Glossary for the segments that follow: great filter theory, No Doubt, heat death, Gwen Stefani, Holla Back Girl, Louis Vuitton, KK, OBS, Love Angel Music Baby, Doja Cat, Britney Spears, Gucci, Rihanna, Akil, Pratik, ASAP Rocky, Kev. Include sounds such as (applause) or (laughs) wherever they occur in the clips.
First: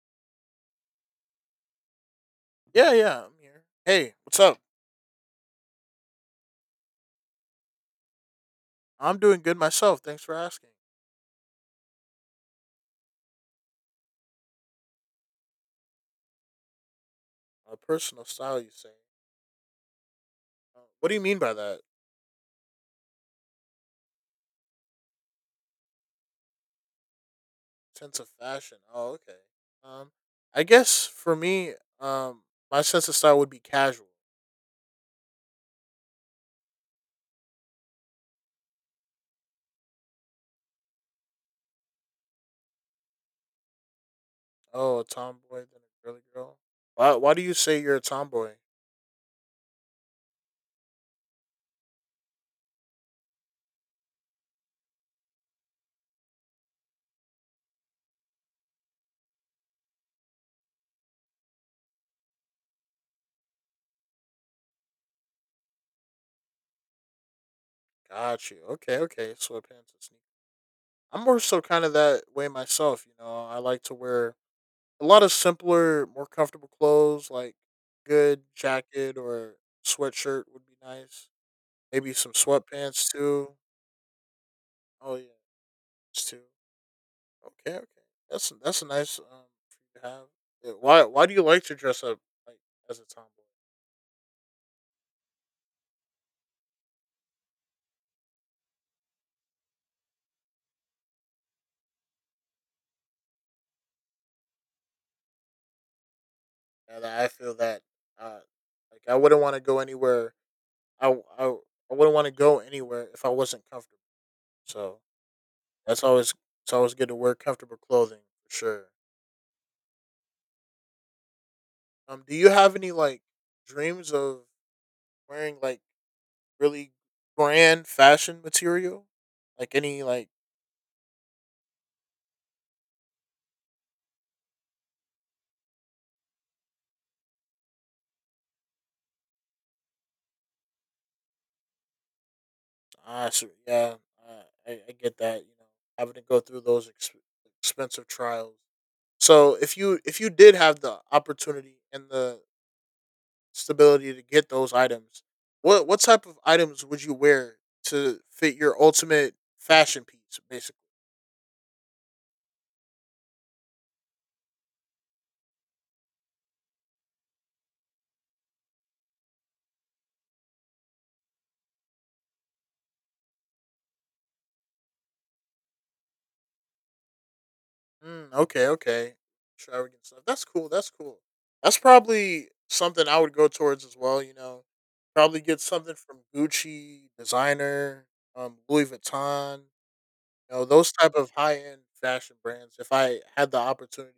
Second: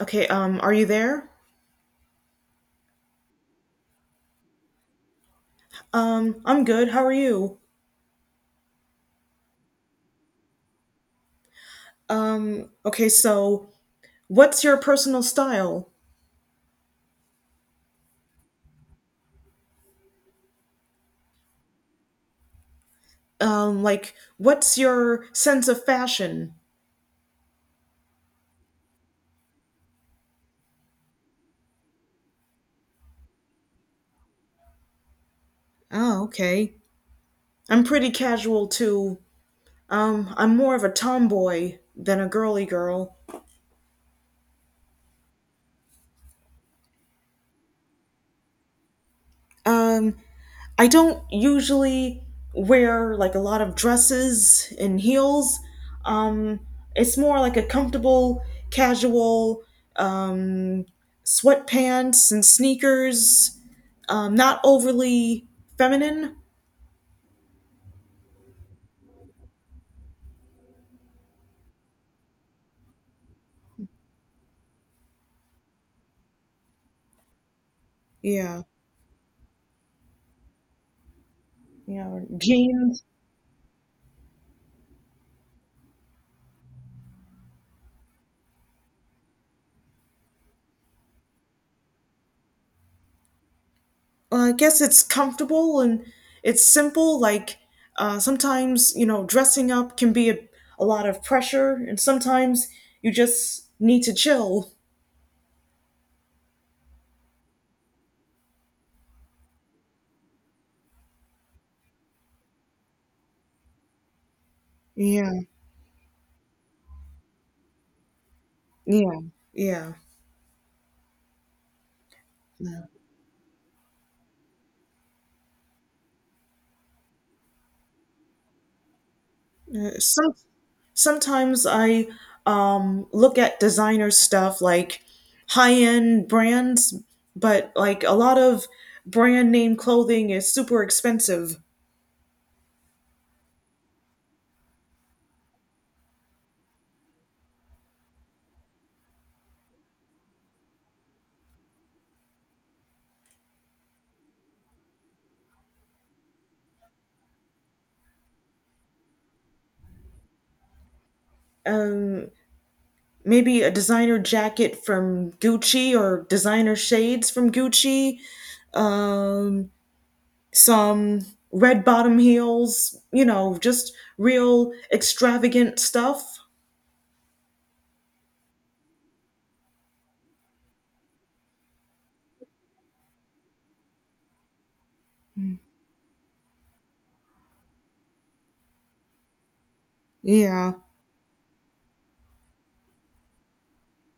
Okay, are you there? Yeah, yeah, I'm here. Hey, what's up? I'm good. How are you? I'm doing good myself. Thanks for asking. Okay, so what's your personal style? A personal style, you say? What do you mean by that? Like, what's your sense of fashion? Sense of fashion? Oh, okay. Um, I guess for me, um, my sense of style would be casual. Oh, okay. I'm pretty casual too. I'm more of a tomboy than a girly girl. Oh, a tomboy than a girly girl. Why? Why do you say you're a tomboy? Um, I don't usually wear like a lot of dresses and heels. Um, it's more like a comfortable, casual um, sweatpants and sneakers. Not overly feminine. Got you. Okay, okay. Sweatpants and sneakers. I'm more so kind of that way myself. You know, I like to wear a lot of simpler, more comfortable clothes, like good Yeah, jacket or sweatshirt would be nice. yeah, Maybe or some jeans. sweatpants too. Oh yeah, it's too. Okay, okay. That's a nice for you to have. Yeah, why do you like to dress up like as a tomboy? Well, I guess it's comfortable and it's simple. Like sometimes dressing up can be a lot of pressure, and sometimes you just need to chill. And I feel that uh like I wouldn't want to go anywhere. I w- I w- I wouldn't want to go anywhere if I wasn't comfortable. So Yeah. that's always it's always good to wear comfortable clothing for sure. Yeah. Yeah. Do you have Yeah. any like dreams of wearing like really brand fashion material, like Uh, any like Some sometimes I look at designer stuff like high-end brands, but like a lot of brand name clothing is super expensive. ah so, yeah, I get that, you know, having to go through those expensive trials. So if you did have the opportunity and the stability to get those items, what type of items would you wear to fit your ultimate fashion piece, basically? Um Maybe a designer jacket from Gucci or designer shades from Gucci, um some red bottom heels, you know, just real extravagant stuff. Mm, okay, okay. Extravagant stuff. That's cool. That's cool. That's probably something I would go towards as well. You know, probably get something from Gucci, designer, Louis Vuitton. You know, Yeah. those type of high end fashion brands. If I had the opportunity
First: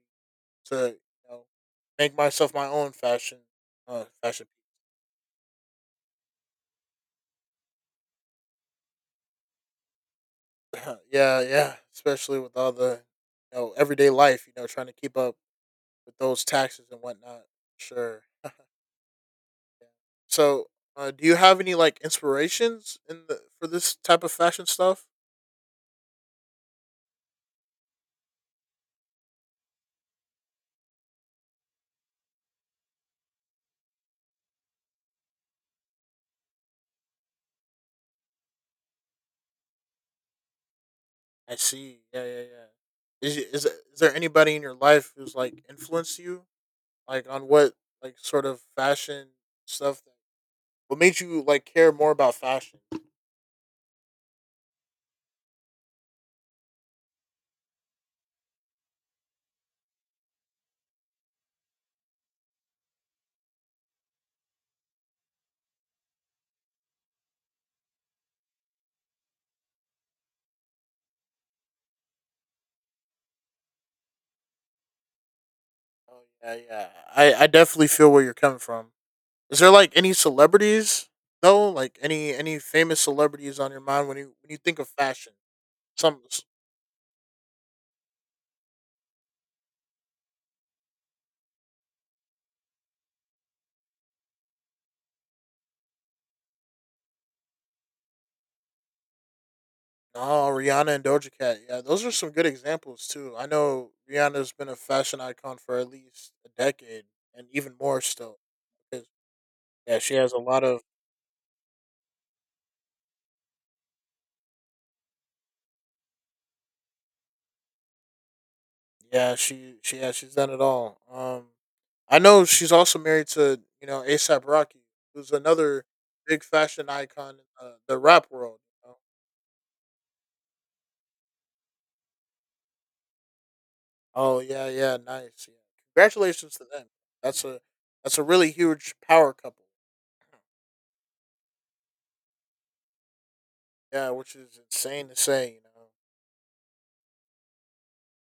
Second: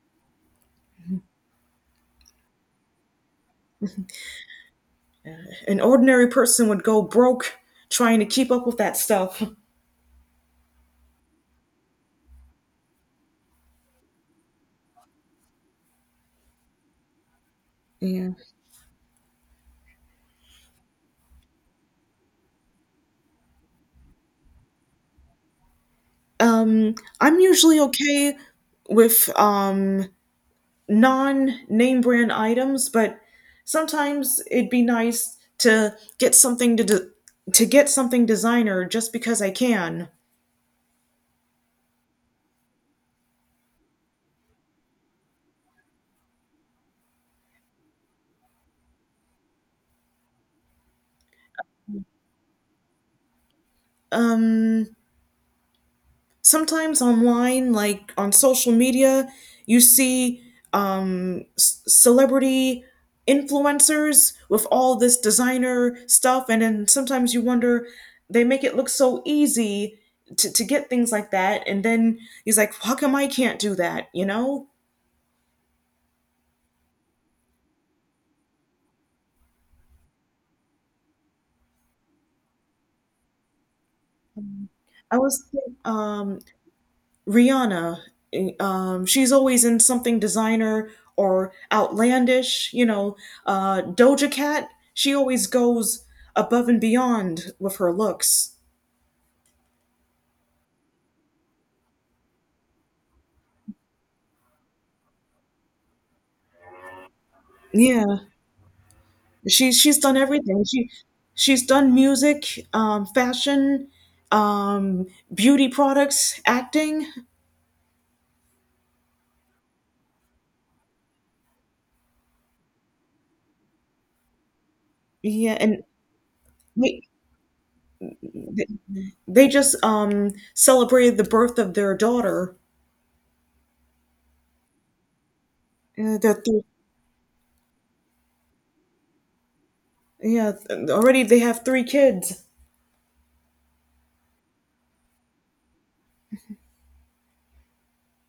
to, you know, make myself my own fashion, fashion. An ordinary person would go broke trying to keep up with that stuff. (laughs) Yeah, yeah. Especially with all the, you know, everyday life. You know, trying to keep up with those taxes and whatnot. Sure. Yeah. (laughs) Yeah. So, do you have any like inspirations in the for this type of fashion stuff? I'm usually okay with non name brand items, but sometimes it'd be nice to get something to get something designer just because I can. I see. Yeah, yeah, yeah. Is there anybody in your life who's like influenced you, like on what like sort of fashion stuff? That, what made you like care more about fashion? Um, Sometimes online, like on social media, you see celebrity influencers with all this designer stuff, and then sometimes you wonder they make it look so easy to get things like that, and then he's like, "How come I can't do that?" You know. Oh yeah, yeah. I definitely feel where you're coming from. Is there like any celebrities though? Like any famous celebrities on your mind when you think of I fashion? was Some. um, Rihanna, she's always in something designer or outlandish. You know, Doja Cat, she always goes above and beyond with her looks. Oh, Rihanna and Doja Cat. Yeah, those are some good examples too. I know Rihanna's been a fashion icon for at least a decade, and even more Yeah, still. 'Cause, she's yeah, she done has a everything. lot of. She's done music, fashion, um, beauty products, acting. Yeah, she's done it all. I know she's also married to, you know, ASAP Rocky, who's Yeah, and another big fashion they icon in the rap world, you know. they just celebrated the birth of their daughter. Oh yeah, yeah, nice. Yeah. Uh, they're Congratulations th- to them. That's a that's a really huge power couple. yeah, already they have three kids. Yeah, which is insane to say. You know.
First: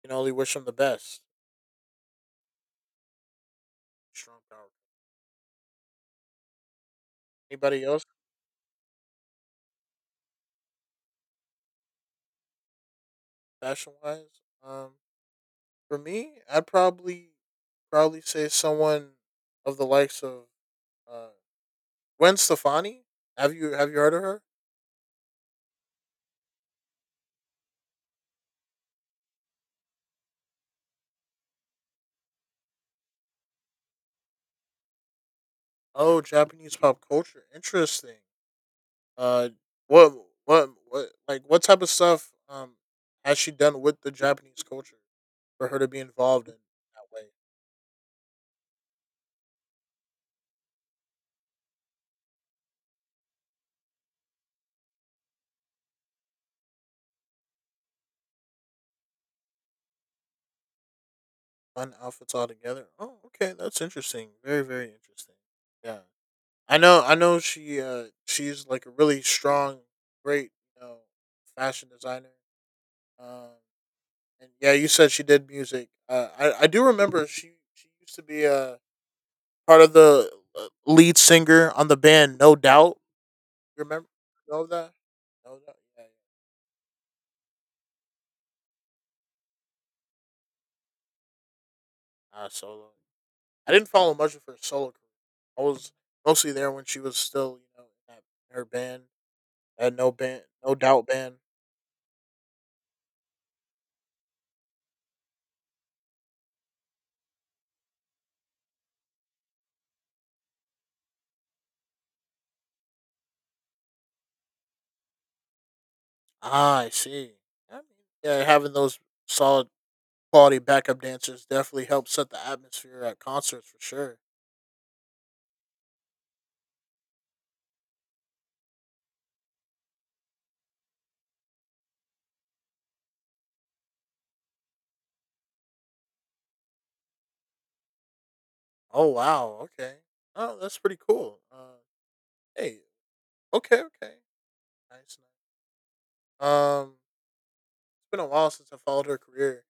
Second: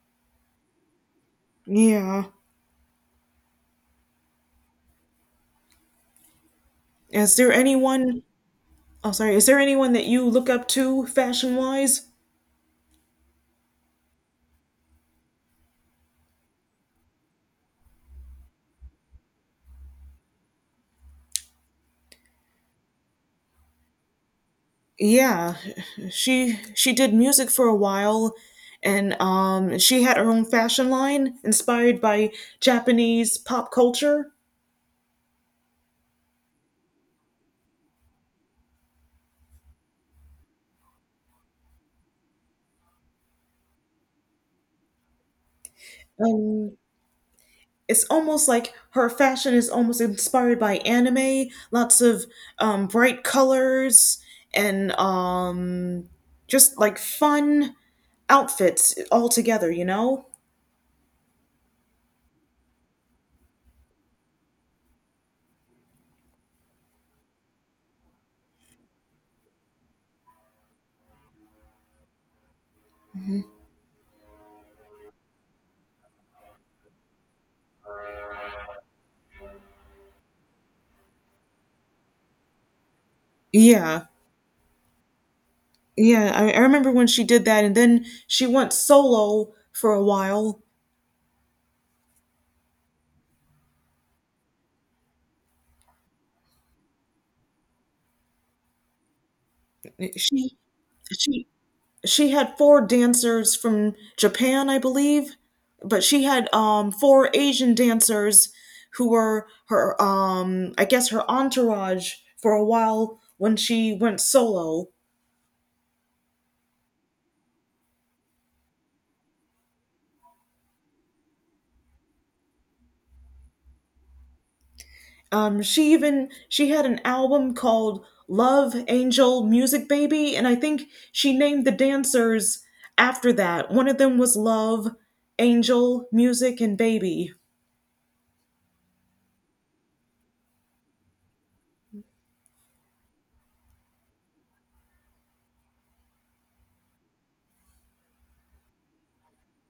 Can only wish him the best. Yeah. Strong power. Is there Anybody else anyone? Oh, sorry. Is there anyone that you look up to fashion-wise? fashion wise? For me, I'd probably say someone of the likes of uh, Gwen Stefani. Have you heard of her? Yeah, she did music for a while, and she had her own fashion line inspired by Japanese pop culture. Oh, Japanese pop culture. Interesting. Uh, what what like what type of stuff has she done with the Japanese culture for her to be involved in Um, that way? it's almost like her fashion is almost inspired by anime. Lots of bright colors and just like fun outfits all together. You know? Fun outfits altogether. Oh, okay, that's interesting. Very very interesting. Yeah. I know, I know. She's like a really strong, great, you know, fashion designer. Um, and yeah, you said she did music. I do remember she used to be part of the lead singer on the band No Doubt. You Yeah. remember? Know that? No Doubt. Yeah, Yeah, I remember when she did that, and then she went solo for a while. yeah. Solo. I didn't follow much of her solo career. I was mostly there when she was still, you know, in her band, She No Doubt band. she she had four dancers from Japan, I believe, but she had four Asian dancers who were her I guess her entourage for a while when she went solo. Ah, I see. I mean, yeah, having those solid quality backup dancers definitely help set the atmosphere at concerts for sure. She even she had an album called Love Angel Music Baby, and I think she named the dancers after that. One of them was Love Angel Music and Baby. Oh wow, okay. Oh, that's pretty cool. Hey, okay, okay, nice, nice. Um, it's been a while since I followed her career.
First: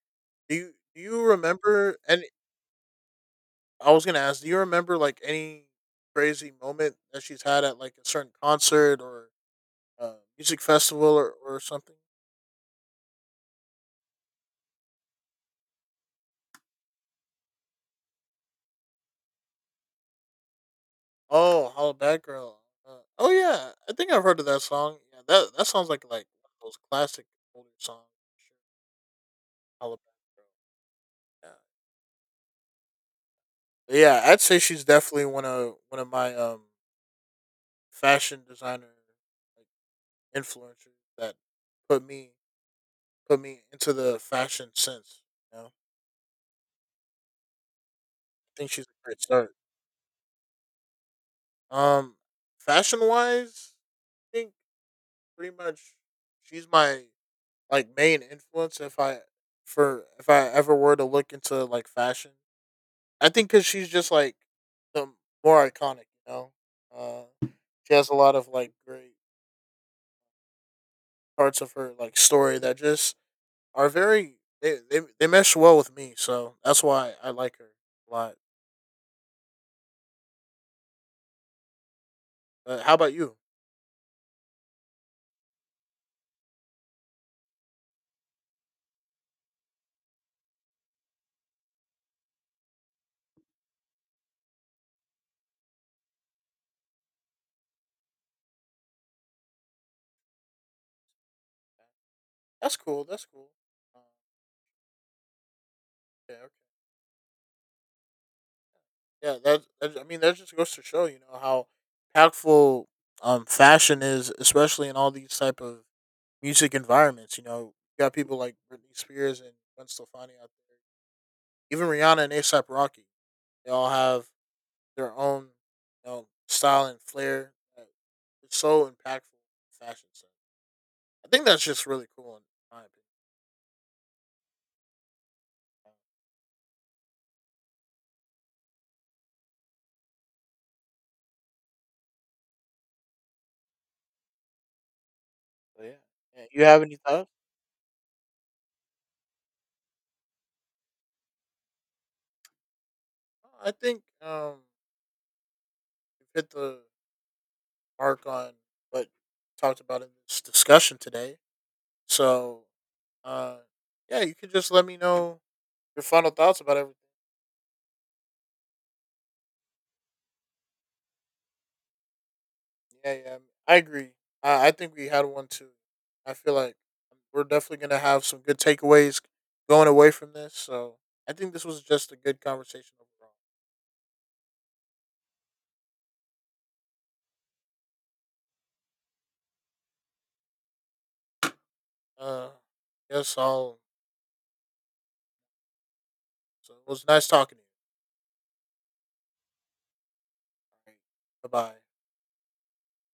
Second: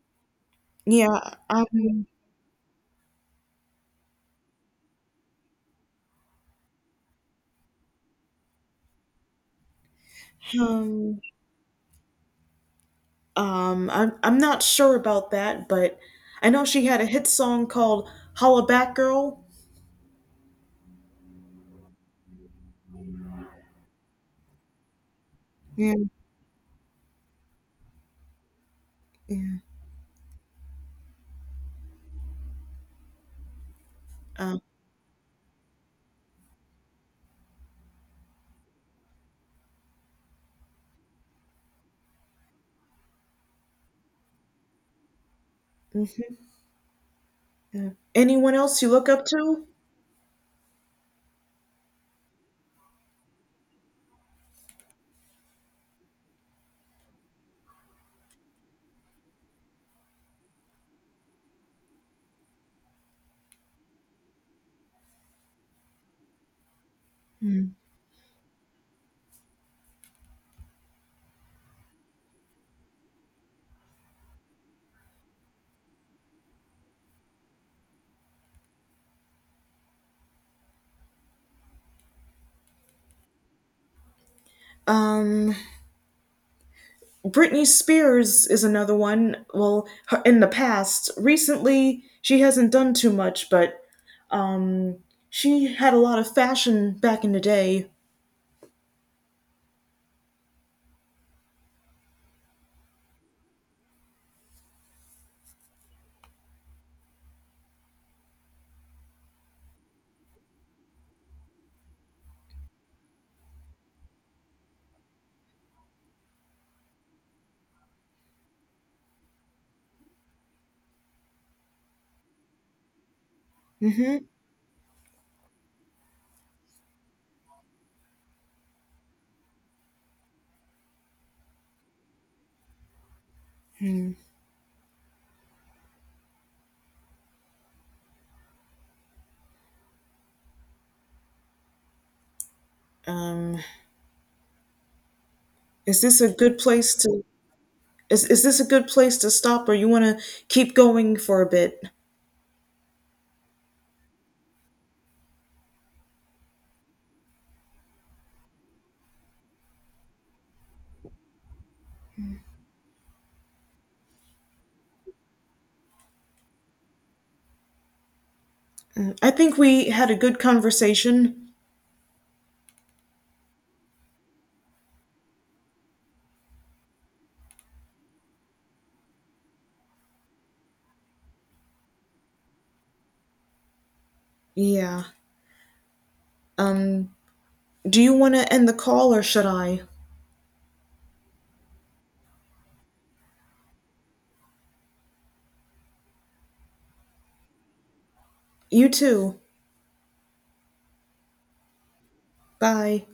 Do you Yeah, remember? I'm And I was gonna ask, do you remember like any crazy moment that she's had at like a certain concert or music festival um, or something? I'm not sure about that, but I know she had a hit song called "Holla Back Girl." Oh, Holla Bad Girl. Uh, oh yeah, I think I've heard of that song. Yeah, that sounds Yeah, like one of those classic older songs. yeah. Alabama Girl. Yeah. Yeah, I'd say Um, she's definitely one of my fashion designer like influencers that put me put me into the fashion sense. You know, I mhm, yeah. Anyone think else she's you a look great up start. to? Um, fashion wise, I think pretty much she's my like main influence. If I ever were to look into like fashion, I think because she's just like the more iconic. You know, uh, she has a lot of like great parts of her like story that just are very they mesh well with me. So that's why I like her a lot. But how about you? Um, Britney Spears is another one. Well, her, in the past, recently she hasn't done too much, but um, she had a lot of fashion back in the day. That's cool. That's cool. Um, yeah. Okay. Yeah. That, that. I mean, that just goes to show, you know, how impactful fashion is, especially in all these type of music environments. You know, you got people like Britney Spears and Gwen Stefani out there, even Rihanna and ASAP Rocky. They all have hmm their own, you know, style and flair. That It's so impactful in fashion sense. I think that's just really cool in my Um, opinion. So yeah. is this a Yeah, good you have place any to? thoughts? Is this a good place to stop, or you want to keep going for a bit? I think we've hit the mark on what we talked about in this discussion today. So, uh, yeah, you can just let me know your final thoughts about everything. I think we had a good conversation. Yeah, yeah, I agree. I think we had one too. I feel like we're definitely gonna have some good takeaways going away from this. So I think this was just a good conversation Yeah. Um, do you want to end the call, or should I? overall. Yes, all. So it was nice talking to You too. you. Bye bye. Bye.